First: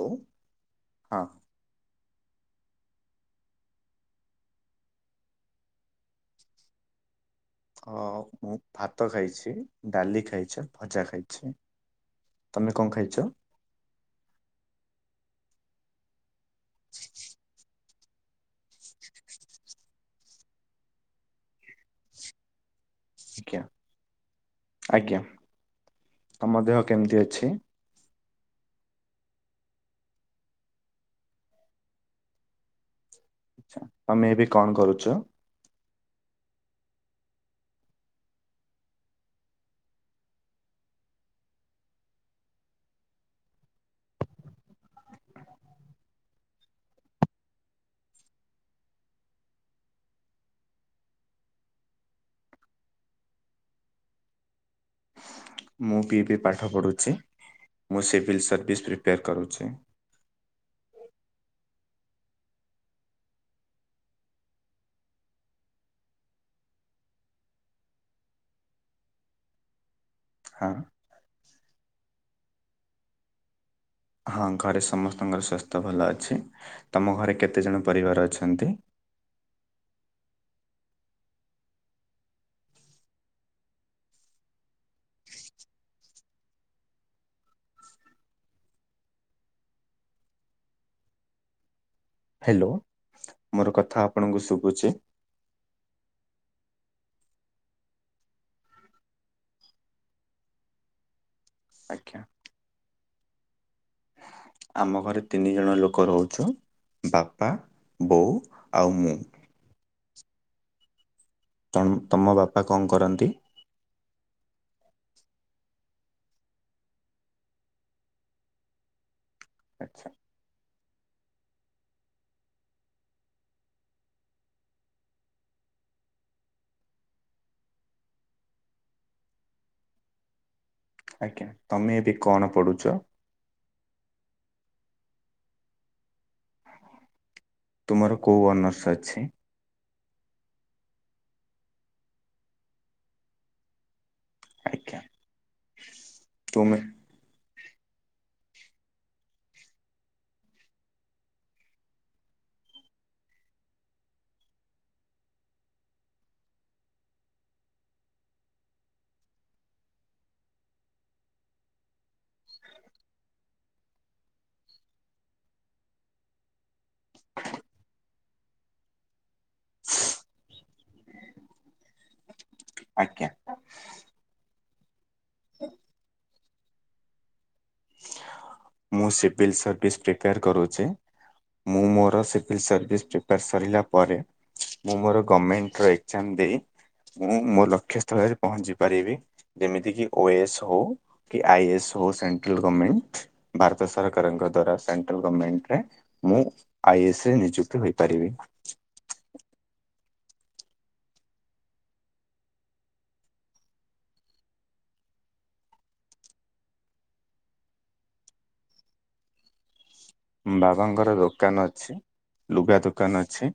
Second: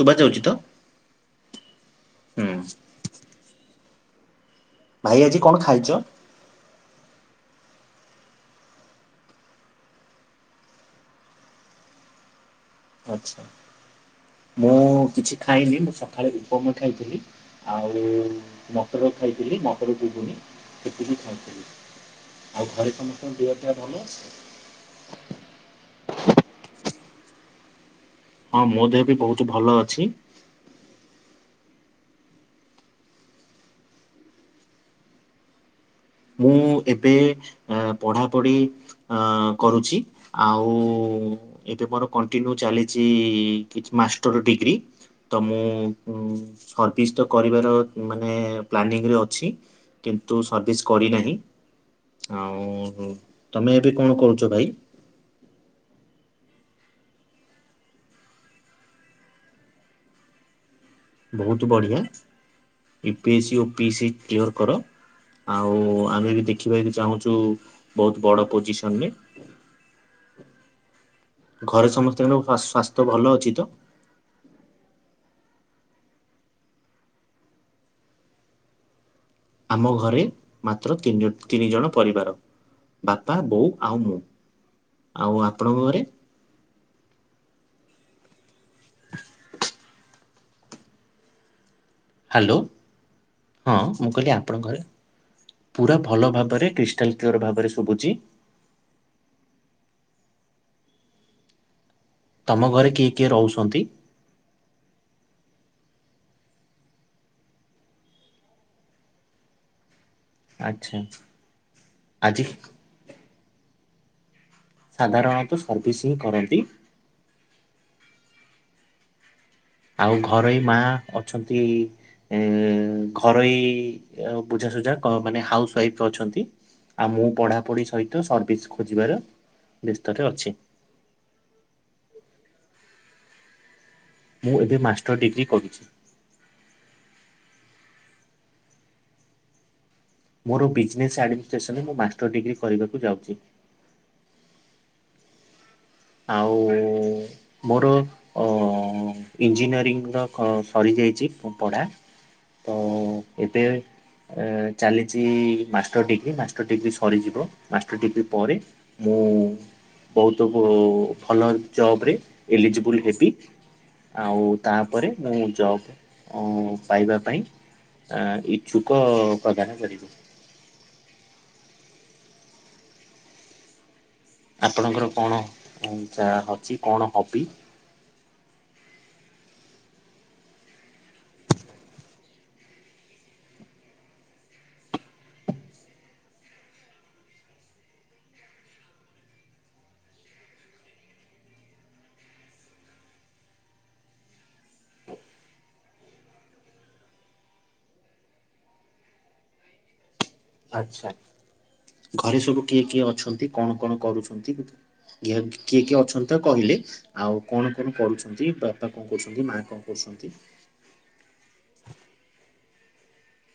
ଶୁବା ହଁ ଯାଉଛି ତ? ହୁଁ। [inaudible] ଭାଇ ଆଜି କଣ ଖାଇଚ? ହଁ ମୁଁ ଭାତ ଖାଇଚି, ଡାଲି ଖାଇଛି, ଭଜା ଖାଇଛି। ତମେ କଣ ଖାଇଛ ଆଚ୍ଛା ମୁଁ କିଛି ଖାଇନି ମୁଁ ସକାଳେ ମୋମୋ ଖାଇଥିଲି ଆଉ ଆଉ ମଟର ଖାଇଥିଲି ମଟର ଗୁଗୁନି ସେତିକି ଖାଇଥିଲି ଆଉ [inaudible] ଘରେ ସମସ୍ତଙ୍କ ଦେହ ଆଜ୍ଞା ପା ଭଲ ଅଛି? ଆଜ୍ଞା ତମ ଦେହ କେମିତି ଅଛି? ହଁ ମୋ ଦେହ ବି ବୋହୁତ ଭଲ ଅଛି। ଆଚ୍ଛା ତମେ ଏବେ କଣ କରୁଚ? ମୁଁ ଏବେ ପଢ଼ାପଢ଼ି କରୁଚି ଆଉ ଏବେ ମୋର କଣ୍ଟିନ୍ୟୁ ଚାଲିଛି କିଛି ମାଷ୍ଟର ଡିଗ୍ରୀ ତ ମୁଁ ସର୍ଭିସ୍ ତ କରିବାର ମାନେ ପ୍ଲାନିଂରେ ଅଛି କିନ୍ତୁ ସର୍ଭିସ୍ କରିନାହିଁ ଆଉ ତମେ ଏବେ କଣ କରୁଛ ଭାଇ ମୁଁ ବିି ବିି ପାଠ ପଢ଼ୁଚି ମୁଁ ସିଭିଲ୍ ସର୍ଭିସ୍ ପ୍ରିପେୟାର କରୁଚି। ବୋହୁତ ବଢିଆ ୟୁ ପି ଏସ୍ ସ ଓ ପି ଏ ସ କ୍ଲିୟର କର, ଆଉ ଆମେ ବି ଦେଖିବାକୁ ଚାହୁଁଛୁ ବହୁତ ବଡ ପୋଜିସନ ରେ। ହଁ। ଘରେ ସମସ୍ତଙ୍କର ସ୍ଵାସ୍ଥ୍ୟ ଭଲ ଅଛି ତ ହଁ ଘରେ ସମସ୍ତଙ୍କର ସ୍ୱା ଭଲ ଅଛି ତମ ଘରେ କେତେ ଜଣ ପରିବାର ଅଛନ୍ତି। ଆମ ଘରେ ମାତ୍ର ନି ତିନି ଜଣ, ପରିବାର ବାପା ବୋଉ ଆଉ ମୁଁ। ଆଉ ଆପଣଙ୍କ ଘରେ [inaudible] ହ୍ୟାଲୋ ମୋର ହଁ କଥା ମୁଁ କହିଲି ଆପଣଙ୍କୁ ଆପଣଙ୍କରେ ଶୁଭୁଛି? ପୁରା ଭଲ ଭାବରେ କ୍ରୀ [unintelligible] ଭାବରେ ଶୁଭୁଚି। [inaudible] ଆଜ୍ଞା। ତମ ଘରେ କିଏ କିଏ ରହୁଛନ୍ତି। ଆମ ଘରେ ତିନି ଜଣ ଲୋକ ରହୁଚୁ ବାପା ବୋଉ ଆଉ ମୁଁ। ଆଚ୍ଛା ଆଚ୍ଛା। ତ ତମ ବାପା କଣ କରନ୍ତି। ସାଧାରଣତଃ ସର୍ଭିସିଂ କରନ୍ତି। [inaudible] ଆଉ ଘରୋଇ ମା ଅଛନ୍ତି ଏ ଘରୋଇ ବୁଝାସୁଝା ମାନେ ହାଉସ ୱାଇଫ ଅଛନ୍ତି, ଆଉ ମୁଁ ପଢାପଢି ସହିତ ସର୍ଭିସ ଖୋଜିବାର ବ୍ୟସ୍ତରେ ଅଛି। ଆଜ୍ଞା ତମେ ଏବେ କଣ ପଢୁଚ। ମୁଁ ଏବେ ମାଷ୍ଟର ଡିଗ୍ରୀ କରିଚି। [inaudible] ତୁମର କେଉ ଅନ୍ୟସ ଅଛି? ମୋର ବିଜନେସ୍ ଆଡମିନିଷ୍ଟ୍ରେସନରେ ମୁଁ ମାଷ୍ଟର ଡିଗ୍ରୀ କରିବାକୁ ଯାଉଛି। ଆଜ୍ଞା। ତୁମେ ଆଉ। ମୋର ଇଞ୍ଜିନିୟରିଂର ସରିଯାଇଛି ପଢ଼ା ତ ଏବେ ଚାଲିଛି ମାଷ୍ଟର ଡିଗ୍ରୀ ମାଷ୍ଟର ଡିଗ୍ରୀ ସରିଯିବ ମାଷ୍ଟର ଡିଗ୍ରୀ ପରେ ମୁଁ ବହୁତ ଭଲ ଜବରେ ଏଲିଜିବୁଲ ହେବି, ଆଉ ତାପରେ ମୁଁ ଜବ୍ ପାଇବା ପାଇଁ ଇଚ୍ଛୁକ ପ୍ରଦାନ କରିବୁ। ଆଜ୍ଞା ଆପଣଙ୍କର କଣ ଉ ଯା ହଵ କଣ ହବି ମୁଁ ସିଭିଲ୍ ସର୍ଭିସ୍ ପ୍ରିପେୟାର କରୁଛି ମୁଁ ମୋର ସିଭିଲ୍ ସର୍ଭିସ୍ ପ୍ରିପେୟାର ସରିଲା ପରେ ମୁଁ ମୋର ଗଭର୍ଣ୍ଣମେଣ୍ଟର ଏକ୍ଜାମ ଦେଇ ମୁଁ ମୋ ଲକ୍ଷ୍ୟସ୍ଥଳରେ ପହଞ୍ଚି ପାରିବି ଯେମିତିକି ଓ ଏ ଏସ୍ ହଉ କି ଆଇ ଏସ୍ ହଉ। ଭାରତ ସରକାରଙ୍କ ଦ୍ବର ସେନ୍ଟ୍ରାଲ ଗଭରମେଣ୍ଟରେ ମୁଁ ଆଇ ଏ ସ ନିଯୁକ୍ତିହୋଇପାରିବି। ଆଛା ଘରେ ସବୁ କିଏ କିଏ ଅଛନ୍ତି କଣ କଣ କରୁଛନ୍ତି କିଏ କିଏ ଅଛନ୍ତି ତ କହିଲେ ଆଉ କଣ କଣ କରୁଛନ୍ତି ବାପା କଣ କରହୁଛନ୍ତି ମା କଣ। କରୁଛନ୍ତି? ବାବାଙ୍କର ଦୋକାନ ଅଛି। ଲୁଗା ଦୋକାନ ଅଛି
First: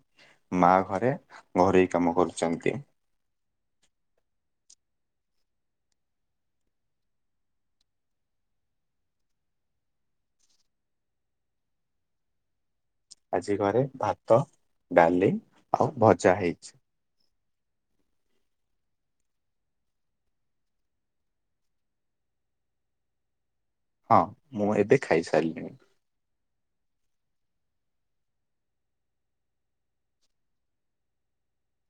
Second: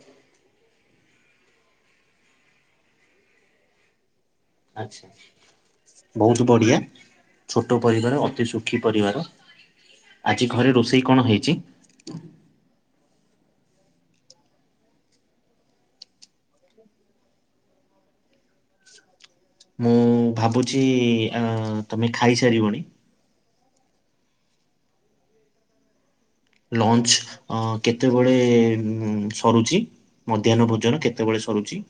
ମା ଘରେ ଘରୋଇ କାମ କରୁଛନ୍ତି। ଆଛା ବହୁତ ବଢିଆ ଛୋଟ ପରିବାର ଅତି ସୁଖୀ ପରିବାର ଆଜି ଘରେ ରୋଷେଇ କଣ ହେଇଛି। ଆଜି ଘରେ ଭାତ ଡାଲି ଆଉ ଭଜା ହେଇଛି। ମୁଁ ଭାବୁଛି ତମେ ଖାଇସାରିବଣି। ହଁ ମୁଁ ଏବେ ଖାଇସାରିଲିନିଣି। ଲଞ୍ଚ କେତେବେଳେ ସରୁଛି ମଧ୍ୟାହ୍ନ ଭୋଜନ କେତେବେଳେ ସରୁଛି।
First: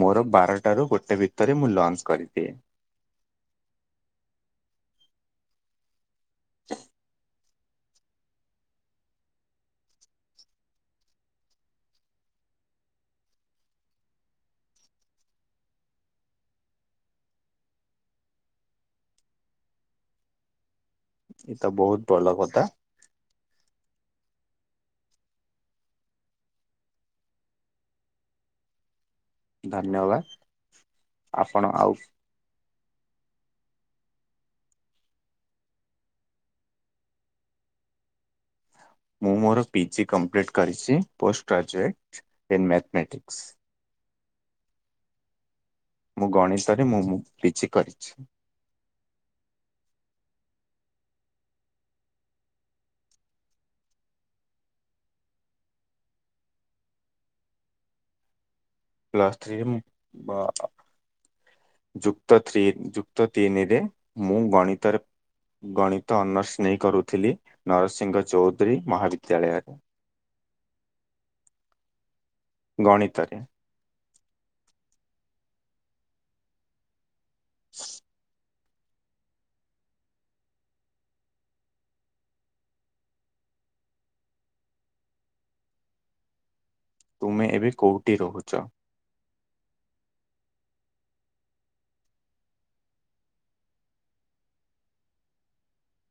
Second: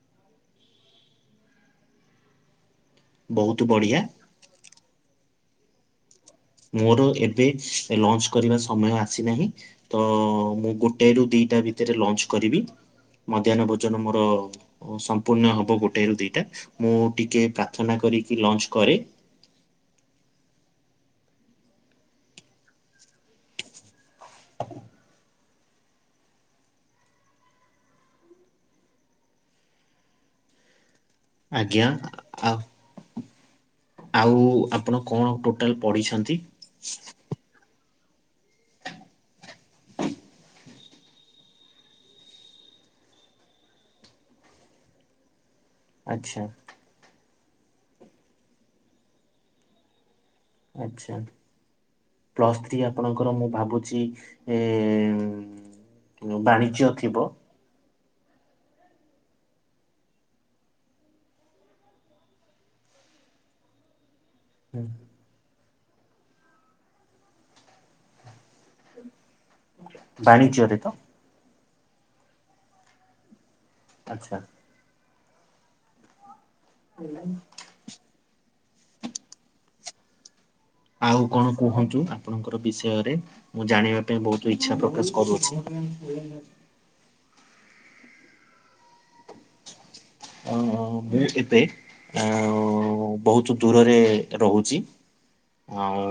ମୋର ବାରଟରୁ ଗୋଟେ ଭିତରେ ମୁଁ ଲଞ୍ଚ କରିଦିଏ। ବହୁତ ବଢିଆ। ମୋର ଏ- ଏ ଲଞ୍ଚ କରିବା ସମୟ ଆସିନାହିଁ ତ ମୁଁ ଗୋଟାରୁ ଦିଟା ଭିତରେ ଲଞ୍ଚ କରିବି। ମଧ୍ୟାହ୍ନ ଭୋଜନ ମୋର ସମ୍ପୂର୍ଣ ହବ ଗୋଟଏରୁ ଦିଟା। ମୁଁ ଟିକେ ପ୍ରାର୍ଥନା କରିକି ଲଞ୍ଚ କରେ। ତ ବହୁତ ଭଲ କଥା। [unintelligible] ଧନ୍ୟବାଦ। ଆପଣ ଆଜ୍ଞା ଆଉ ଆ- ଆଉ ଆପଣ କଣ ଟୋଟାଲ ପଡିଛନ୍ତି? ମୁଁ ମୋର ପିଜି କମ୍ପ୍ଲିଟ୍ କରିଛି। Post graduate in mathematics. ମୁଁ ଆଚ୍ଛା ଗଣିତରେ ମୁଁ ମୁଁ। ପିଜି କରିଛି। ଆଛା। ପ୍ଲସ୍ ଥ୍ରୀ ଆପଣଙ୍କର ମୁଁ ଭାବୁଛି ଏ ବାଣିଜ୍ୟ ଥିବ। ପ୍ଲସଥ୍ରୀ ଅ ଯୁକ୍ତ ଥ୍ରି ଯୁକ୍ତ ତିନିରେ- ମୁଁ ହୁଁ, ଗଣିତରେ- ଗଣିତ ଅନର୍ଶ ନେଇ କରୁଥିଲି। ନରସିଂହ ଚୌଧୁରୀ ମହାବିଦ୍ୟାଳୟ- ଜାଣେ ନା। ସେ ତ। ଗଣିତରେ। ଆଚ୍ଛା। [unintelligible] ଆଉ କଣ କୁହନ୍ତୁ ଆପଣଙ୍କର ବିଷୟରେ ମୁଁ ଜାଣିବା ପାଇଁ ବହୁତ ଇଛା ପ୍ରକାଶ କରୁଛି। ତୁମେ ଏବେ କୋଉଠି ରହୁଛ? ଅ ମୁଁ ଏବେ ଅ ବହୁତ ଦୂରରେ ରହୁଛି। ଆଉ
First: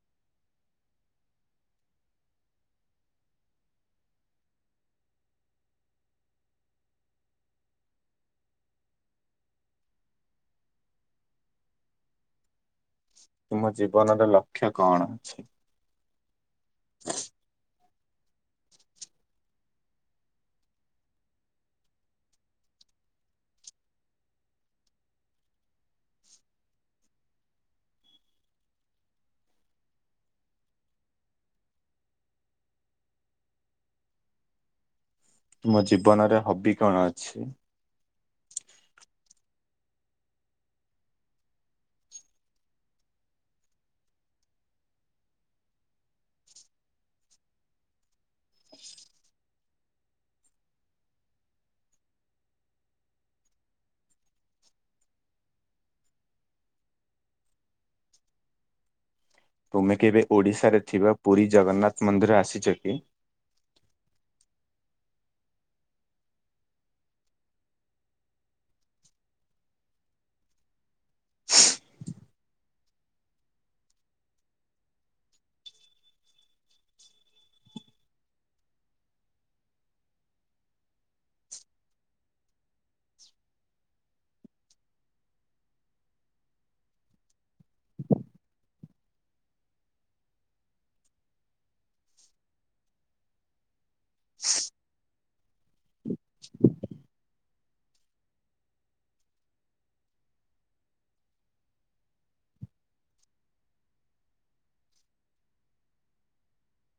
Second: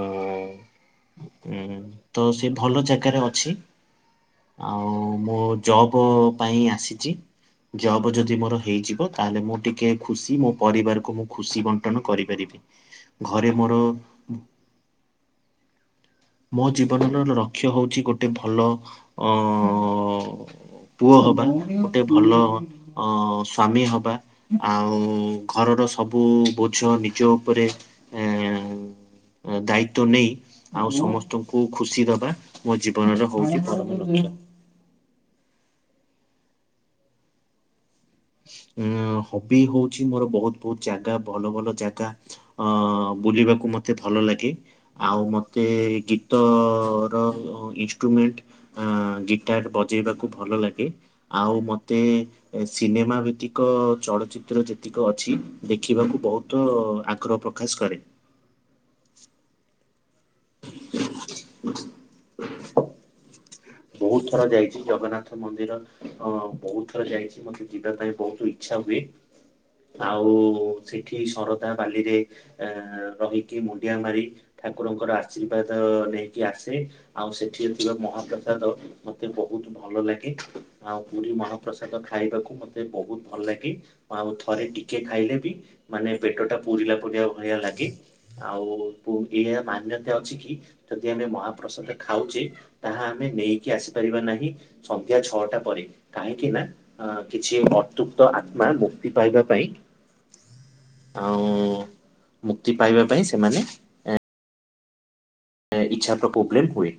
ତ ସେ ଭଲ ଜାଗାରେ ଅଛି। ଆଉ ମୁଁ ଜବ୍ ପାଇଁ ଆସିଛି। ଜବ୍ ଯଦି ମୋର ହେଇଯିବ- ତାହେଲେ ମୁଁ ଟିକେ ଖୁସି ମୋ ପରିବାରକୁ ମୁଁ ଖୁସି ବଣ୍ଟନ କରିପାରିବି। ଘରେ ତୁମ ମୋର ଜୀବନର ଲକ୍ଷ୍ୟ କଣ? ମୋ ଜୀବନର ରକ୍ଷ୍ୟ। ହଉଛି ଗୋଟେ ଭଲ ଅ ଅ ପୁଅ ହବା ଗୋଟେ ଭଲ ଅ ସ୍ଵାମୀ ହବା ଆଉ ଘରର ସବୁ ବୋଝ ନିଜ ଉପରେ ଏ ଦାୟିତ୍ୱ ନେଇ ଆଉ ସମସ୍ତ ସମସ୍ତଙ୍କୁ ଖୁସି ଦବା ମୋ ଜୀବନରେ ହଉଛି ପରମ ଲକ୍ଷ୍ୟ। ତୁମ ଜୀବନରେ ହବି କଣ ଅଛି? ହବି ହଉଛି ମୋର ବହୁତ ବହୁତ ଜାଗା ଭଲ ଭଲ ଜାଗା ଅ ବୁଲିବାକୁ ମତେ ଭଲଲାଗେ। ଆଉ ମତେ ଗୀତ ର ଇଷ୍ଟ୍ରୁମେଣ୍ଟ ଗିଟାର ବଜେଇବାକୁ ଭଲଲାଗେ। ଆଉ ମତେ ସିନେମା ଭିତ୍ତିକ ଚଳଚିତ୍ର ଯେତିକ ଅଛି ଦେଖିବାକୁ ବହୁତ ଆଗ୍ରହ ପ୍ରକାଶ କରେ। ତୁମେ କେବେ ଓଡ଼ିଶାରେ ଥିବା ପୁରୀ ଜଗନ୍ନାଥ ମନ୍ଦିର ଆସିଛ କି? ବହୁତ ଥର ଯାଇଛି ଜଗନ୍ନାଥ ମନ୍ଦିର ଅ ବହୁତ ଥର ଯାଇଛି। ମୋତେ ଯିବା ପାଇଁ ବହୁତ ଇଚ୍ଛା ହୁଏ। ଆଉ ସେଠି ଶରଧା ବାଲିରେ ଆ ରହିକି ମୁଣ୍ଡିଆ ମାରି ଠାକୁରଙ୍କର ଆଶୀର୍ବାଦ ନେଇକି ଆସେ। ଆଉ ସେଠି ଥିବା ମହାପ୍ର ପ୍ରସାଦ ମତେ ବହୁତ ଭଲ ଲାଗେ। ଆଉ ପୁରୀ ମହାପ୍ରସାଦ ଖାଇବାକୁ ମତେ ବହୁତ ଭଲ ଲାଗେ। ଆଉ ଥରେ ଟିକେ ଖାଇଲେ ବି ମାନେ ପେଟ ଟା ପୁୁରିଲା ପୂରିଲା ଭଳିଆ ଲାଗେ। ଆଉ ଏଇ ମାନ୍ୟତା ଅଛି କି ଯଦି ଆମେ ମହାପ୍ରସାଦ ଖାଉଛେ ତାହା ଆମେ ନେଇକି ଆସିପାରିବା ନାହିଁ। ସନ୍ଧ୍ୟା ଛଅଟା ପରେ କାହିଁକି ନା କିଛି ଅତୃକ୍ତଆତ୍ମା ମୁକ୍ତି ପାଇବା ପାଇଁ ଆଉ ମୁକ୍ତି ପାଇବା ପାଇଁ ସେମାନେ ଇଚ୍ଛା ପ୍ର ପ୍ରୋବ୍ଲେମ୍ ହୁଏ।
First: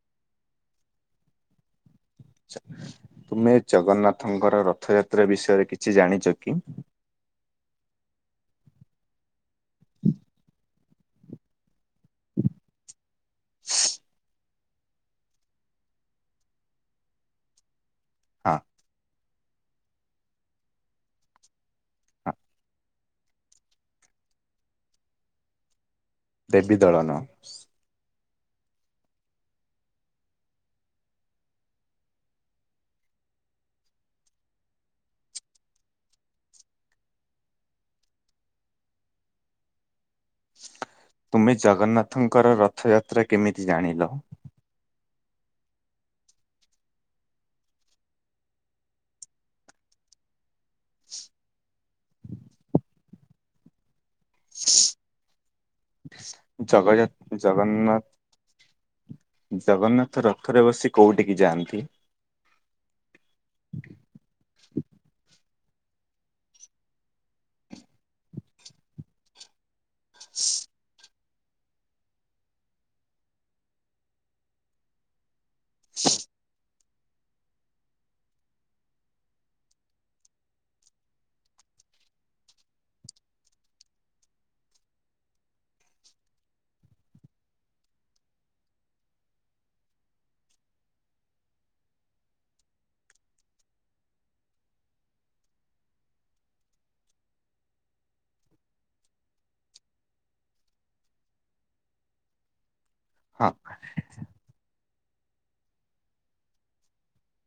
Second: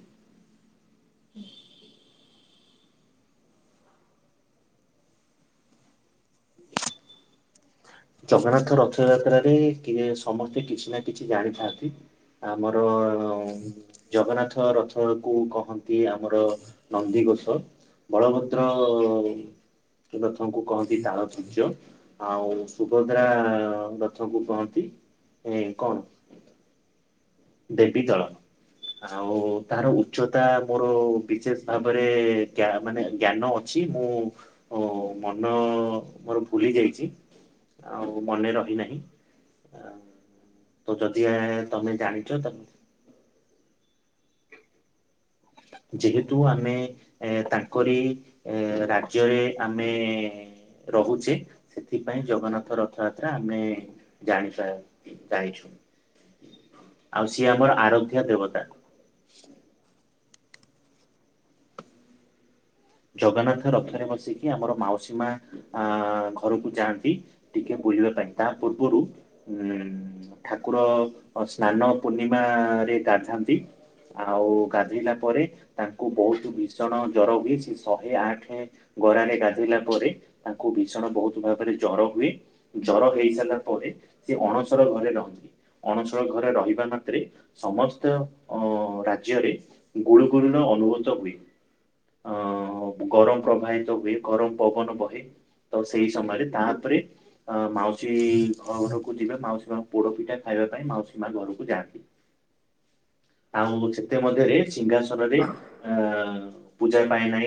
ତୁମେ ଜଗନ୍ନାଥଙ୍କର ରଥଯାତ୍ରା ବିଷୟରେ କିଛି ଜାଣିଛ କି? ଜଗନ୍ନାଥ ରଥଯାତ୍ରାରେ କିଏ ସମସ୍ତେ କିଛି ନା କିଛି ଜାଣିଥାନ୍ତି। ଆମର ଜଗନ୍ନାଥ। ଜଗା ରଥ କୁ କହନ୍ତି ଆମର ନନ୍ଦିଘୋଷ। ହଁ ବଳଭଦ୍ର ଅ ରଥଙ୍କୁ କହନ୍ତି ତାଳଧ୍ୱଜ୍ୟ ହଁ ଆଉ ସୁଭଦ୍ରା ରଥକୁ କହନ୍ତି ଏ କଣ? ଦେବିଦଳନ ଦେବୀ ଦଳନ ଆଉ ତାର ଉଚ୍ଚତା ମୋର ବିଶେଷ ଭାବରେ ଜ୍ଞା ମାନେ ଜ୍ଞାନ ଅଛି ମୁଁ ମନ ମୋର ଭୁଲି ଯାଇଛି ଆଉ ମନେ ରହିନାହିଁ ଆ ତ ଯଦି ଏ ତମେ ଜାଣି ଙ୍କର ରଥଯାତ୍ରା କେମିତି ଯ ଜାଣିଲ ଯେହେତୁ ଆମେ ଏ ତାଙ୍କରି ରାଜ୍ୟରେ ଆମେ ରହୁଛେ ସେଥିପାଇଁ ଜଗନ୍ନାଥ ରଥଯାତ୍ରା ଆମେ ଜାଣିପା ଯାଇଛୁ ଜଗଯା ଆଉ ସିଏ ଆମର ଜଗନ୍ନାଥ ଆରଧ୍ୟ୍ୟ ଦେବତା। ଜଗନ୍ନାଥ ରଥରେ ବସି କୋଉଠିକି ଯାଆନ୍ତି? ଜଗନ୍ନାଥ ରଥରେ ବସିକି ଆମର ମାଉସୀମା ଆ ଘରକୁ ଯାଆନ୍ତି ଟିକେ ବୁଲିବା ପାଇଁ ତା ପୂର୍ବରୁ ଉଁ ଠାକୁର ସ୍ନାନ ପୂର୍ଣ୍ଣିମାରେ ଗାଧାନ୍ତି ଆଉ ଗାଧେଇଲା ପରେ ତାଙ୍କୁ ବହୁତ ବିଝ ଜଣ ଜର ହୁଏ। ଶହେ ଆଠ ଗରାରେ ଗାଧେଇଲା ପରେ ତାଙ୍କୁ ଭୀଷଣ ବହୁତ ଭାବରେ ଜର ହୁଏ ଜର ହେଇସାରିଲା ପରେ ସେ ଅଣସର ଘରେ ରହନ୍ତି ଅଣସର ଘରେ ରହିବା ମାତ୍ରେ ସମସ୍ତ ଅ ରାଜ୍ୟରେ ଗୁଳୁଗୁଳୁର ଅନୁଭୂତ ହୁଏ ଅ ଗରମ ପ୍ରବାହିତ ହୁଏ ଗରମ ପବନ ବହେ ତ ସେଇ ସମୟରେ ତାପରେ ଅ ମାଉସୀ ଘରକୁ ଯିବେ ମାଉସୀମା ପୋଡପିଠା ଖାଇବା ପାଇଁ ମାଉସୀମା ଘରକୁ ଯାଆନ୍ତି। ହଁ ଆଉ ସେତେ ମଧ୍ୟରେ ସିଂହାସ ରେ ଅ ପୂଜା ପାଇନାହିଁ। ରେ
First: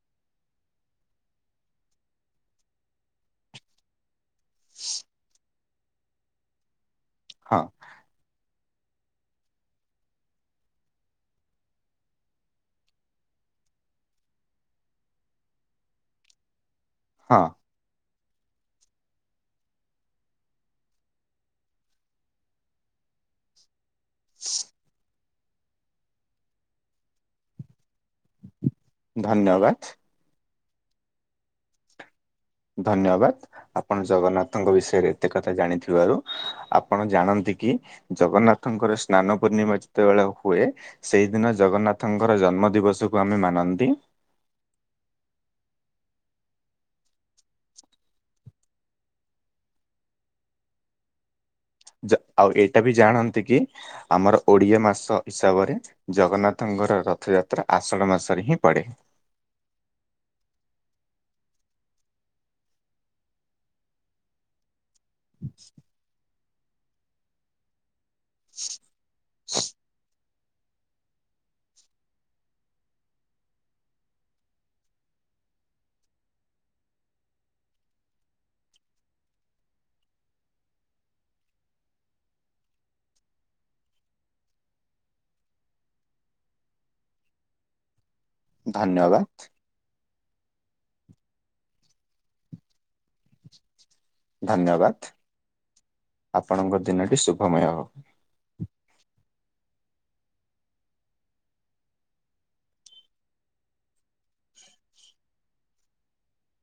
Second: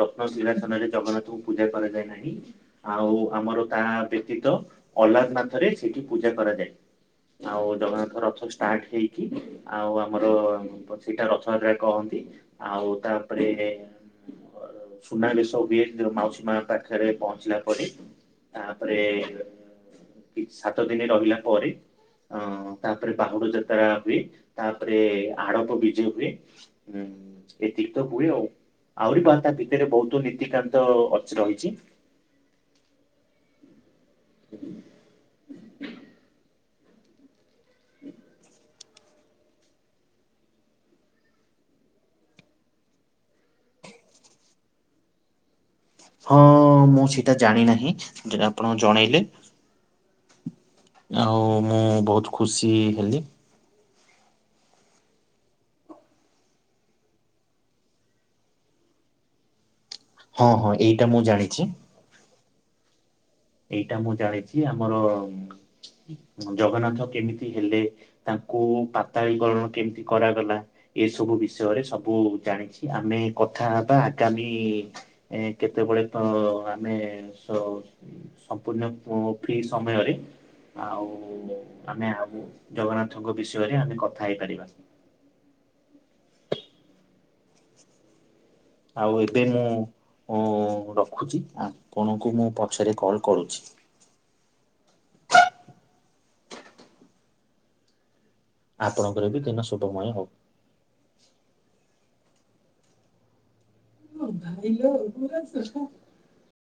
ରତ୍ନସିଂହାସନରେ ଜଗନ୍ନାଥଙ୍କୁ ପୂଜା କରାଯାଏ ନାହିଁ ଆଉ ଆମର ତା ବ୍ୟତୀତ ଅଲାରନାଥରେ ସେଠି ପୂଜା କରାଯାଏ। ହଁ ଆଉ ଜଗନ୍ନାଥଙ୍କ ରଥ ଷ୍ଟ ଷ୍ଟାର୍ଟ ହେଇକି ଆଉ ଆମର ସେଇଟା ରଥଯାତ୍ରା କହନ୍ତି, ଆଉ ତାପରେ ସୁନା ବେଶ ହୁଏ ଯଉ ମାଉସୀ ମା ପାଖରେ ହଁ ପହଞ୍ଚିଲା ପରେ। ତାପରେ କି ସାତ ଦିନ ରହିଲା ପରେ ଅ ତାପରେ ବାହୁଡ ଯାତ୍ରା ହୁଏ, ତାପରେ ଆଡବ ବିଜେ ହୁଏ ଉଁ ଏତିକି ତ ହୁଏ, ଆଉ। ଆହୁରି ପାନ୍ ତାତା ଧନ୍ୟବାଦ। ଭିତରେ ବହୁତ ନୀତିକା ତ ଅ ରହିଛି। ଧନ୍ୟବାଦ। ଆ ଆପଣ ଜଗନ୍ନାଥଙ୍କ ବିଷୟରେ ଏତେ କଥା ଜାଣିଥିବାରୁ ଆପ ଆପଣ ଜାଣନ୍ତି କି ଜଗନ୍ନାଥଙ୍କର ସ୍ନାନ ପୂର୍ଣ୍ଣିମା ଯେତେବେଳେ ହୁଏ ସେହିଦିନ ଜଗନ୍ନାଥଙ୍କର ଜନ୍ମ ଦିବସକୁ ଆମେ ମାନନ୍ତି। ହଁ ମୁଁ ସେଇଟା ଜାଣି ନାହିଁ ଯୋଉଟା ଆପଣ ଜଣେଇଲେ। ଆଉ। ମୁଁ ଜ ବହୁତ ଆଉ ଖୁସି ଏଇଟା ବି ହେଲି। ଜାଣନ୍ତି କି। ଆମର ଓଡ଼ିଆ ମାସ ହିସାବରେ ଜଗନ୍ନାଥଙ୍କର ରଥଯାତ୍ରା ଆଷାଢ଼ ମାସରେ ହିଁ ପଡ଼େ। ହଁ ହଁ ଏଇଟା ମୁଁ ଜାଣିଚି। ଏଇଟା ମୁଁ ଜାଣିଚି ଆମର ଜଗନ୍ନାଥ କେମିତି ହେଲେ? ତାଙ୍କୁ ପାତାଳି ଗଣ କେମିତି କରାଗଲା ଏସବୁ ବିଷୟରେ ସବୁ ଜାଣିଛି ଆମେ କଥା ହେବା ଆଗାମୀ କେତେବେଳେ ତ ଆମେ ସ ସମ୍ପୂର୍ଣ୍ଣ ଫ୍ରି ସମୟରେ ଆଉ ଆମେ ଆ ଜଗନ୍ନାଥଙ୍କ ବିଷୟରେ ଆମେ କଥା ହେଇପାରିବା। ଧନ୍ୟବାଦ ଆଉ ଏବେ ମୁଁ ଓ ରଖୁଛି ଆପଣଙ୍କୁ ମୁଁ ପଛରେ କଲ୍ କରୁଛି। ଧନ୍ୟବାଦ ଆପଣଙ୍କ ଦିନଟି ଶୁଭମୟ ହଉ। ଆପଣଙ୍କର ବି ଦିନ ଶୁଭମୟ ହଉ। [unintelligible]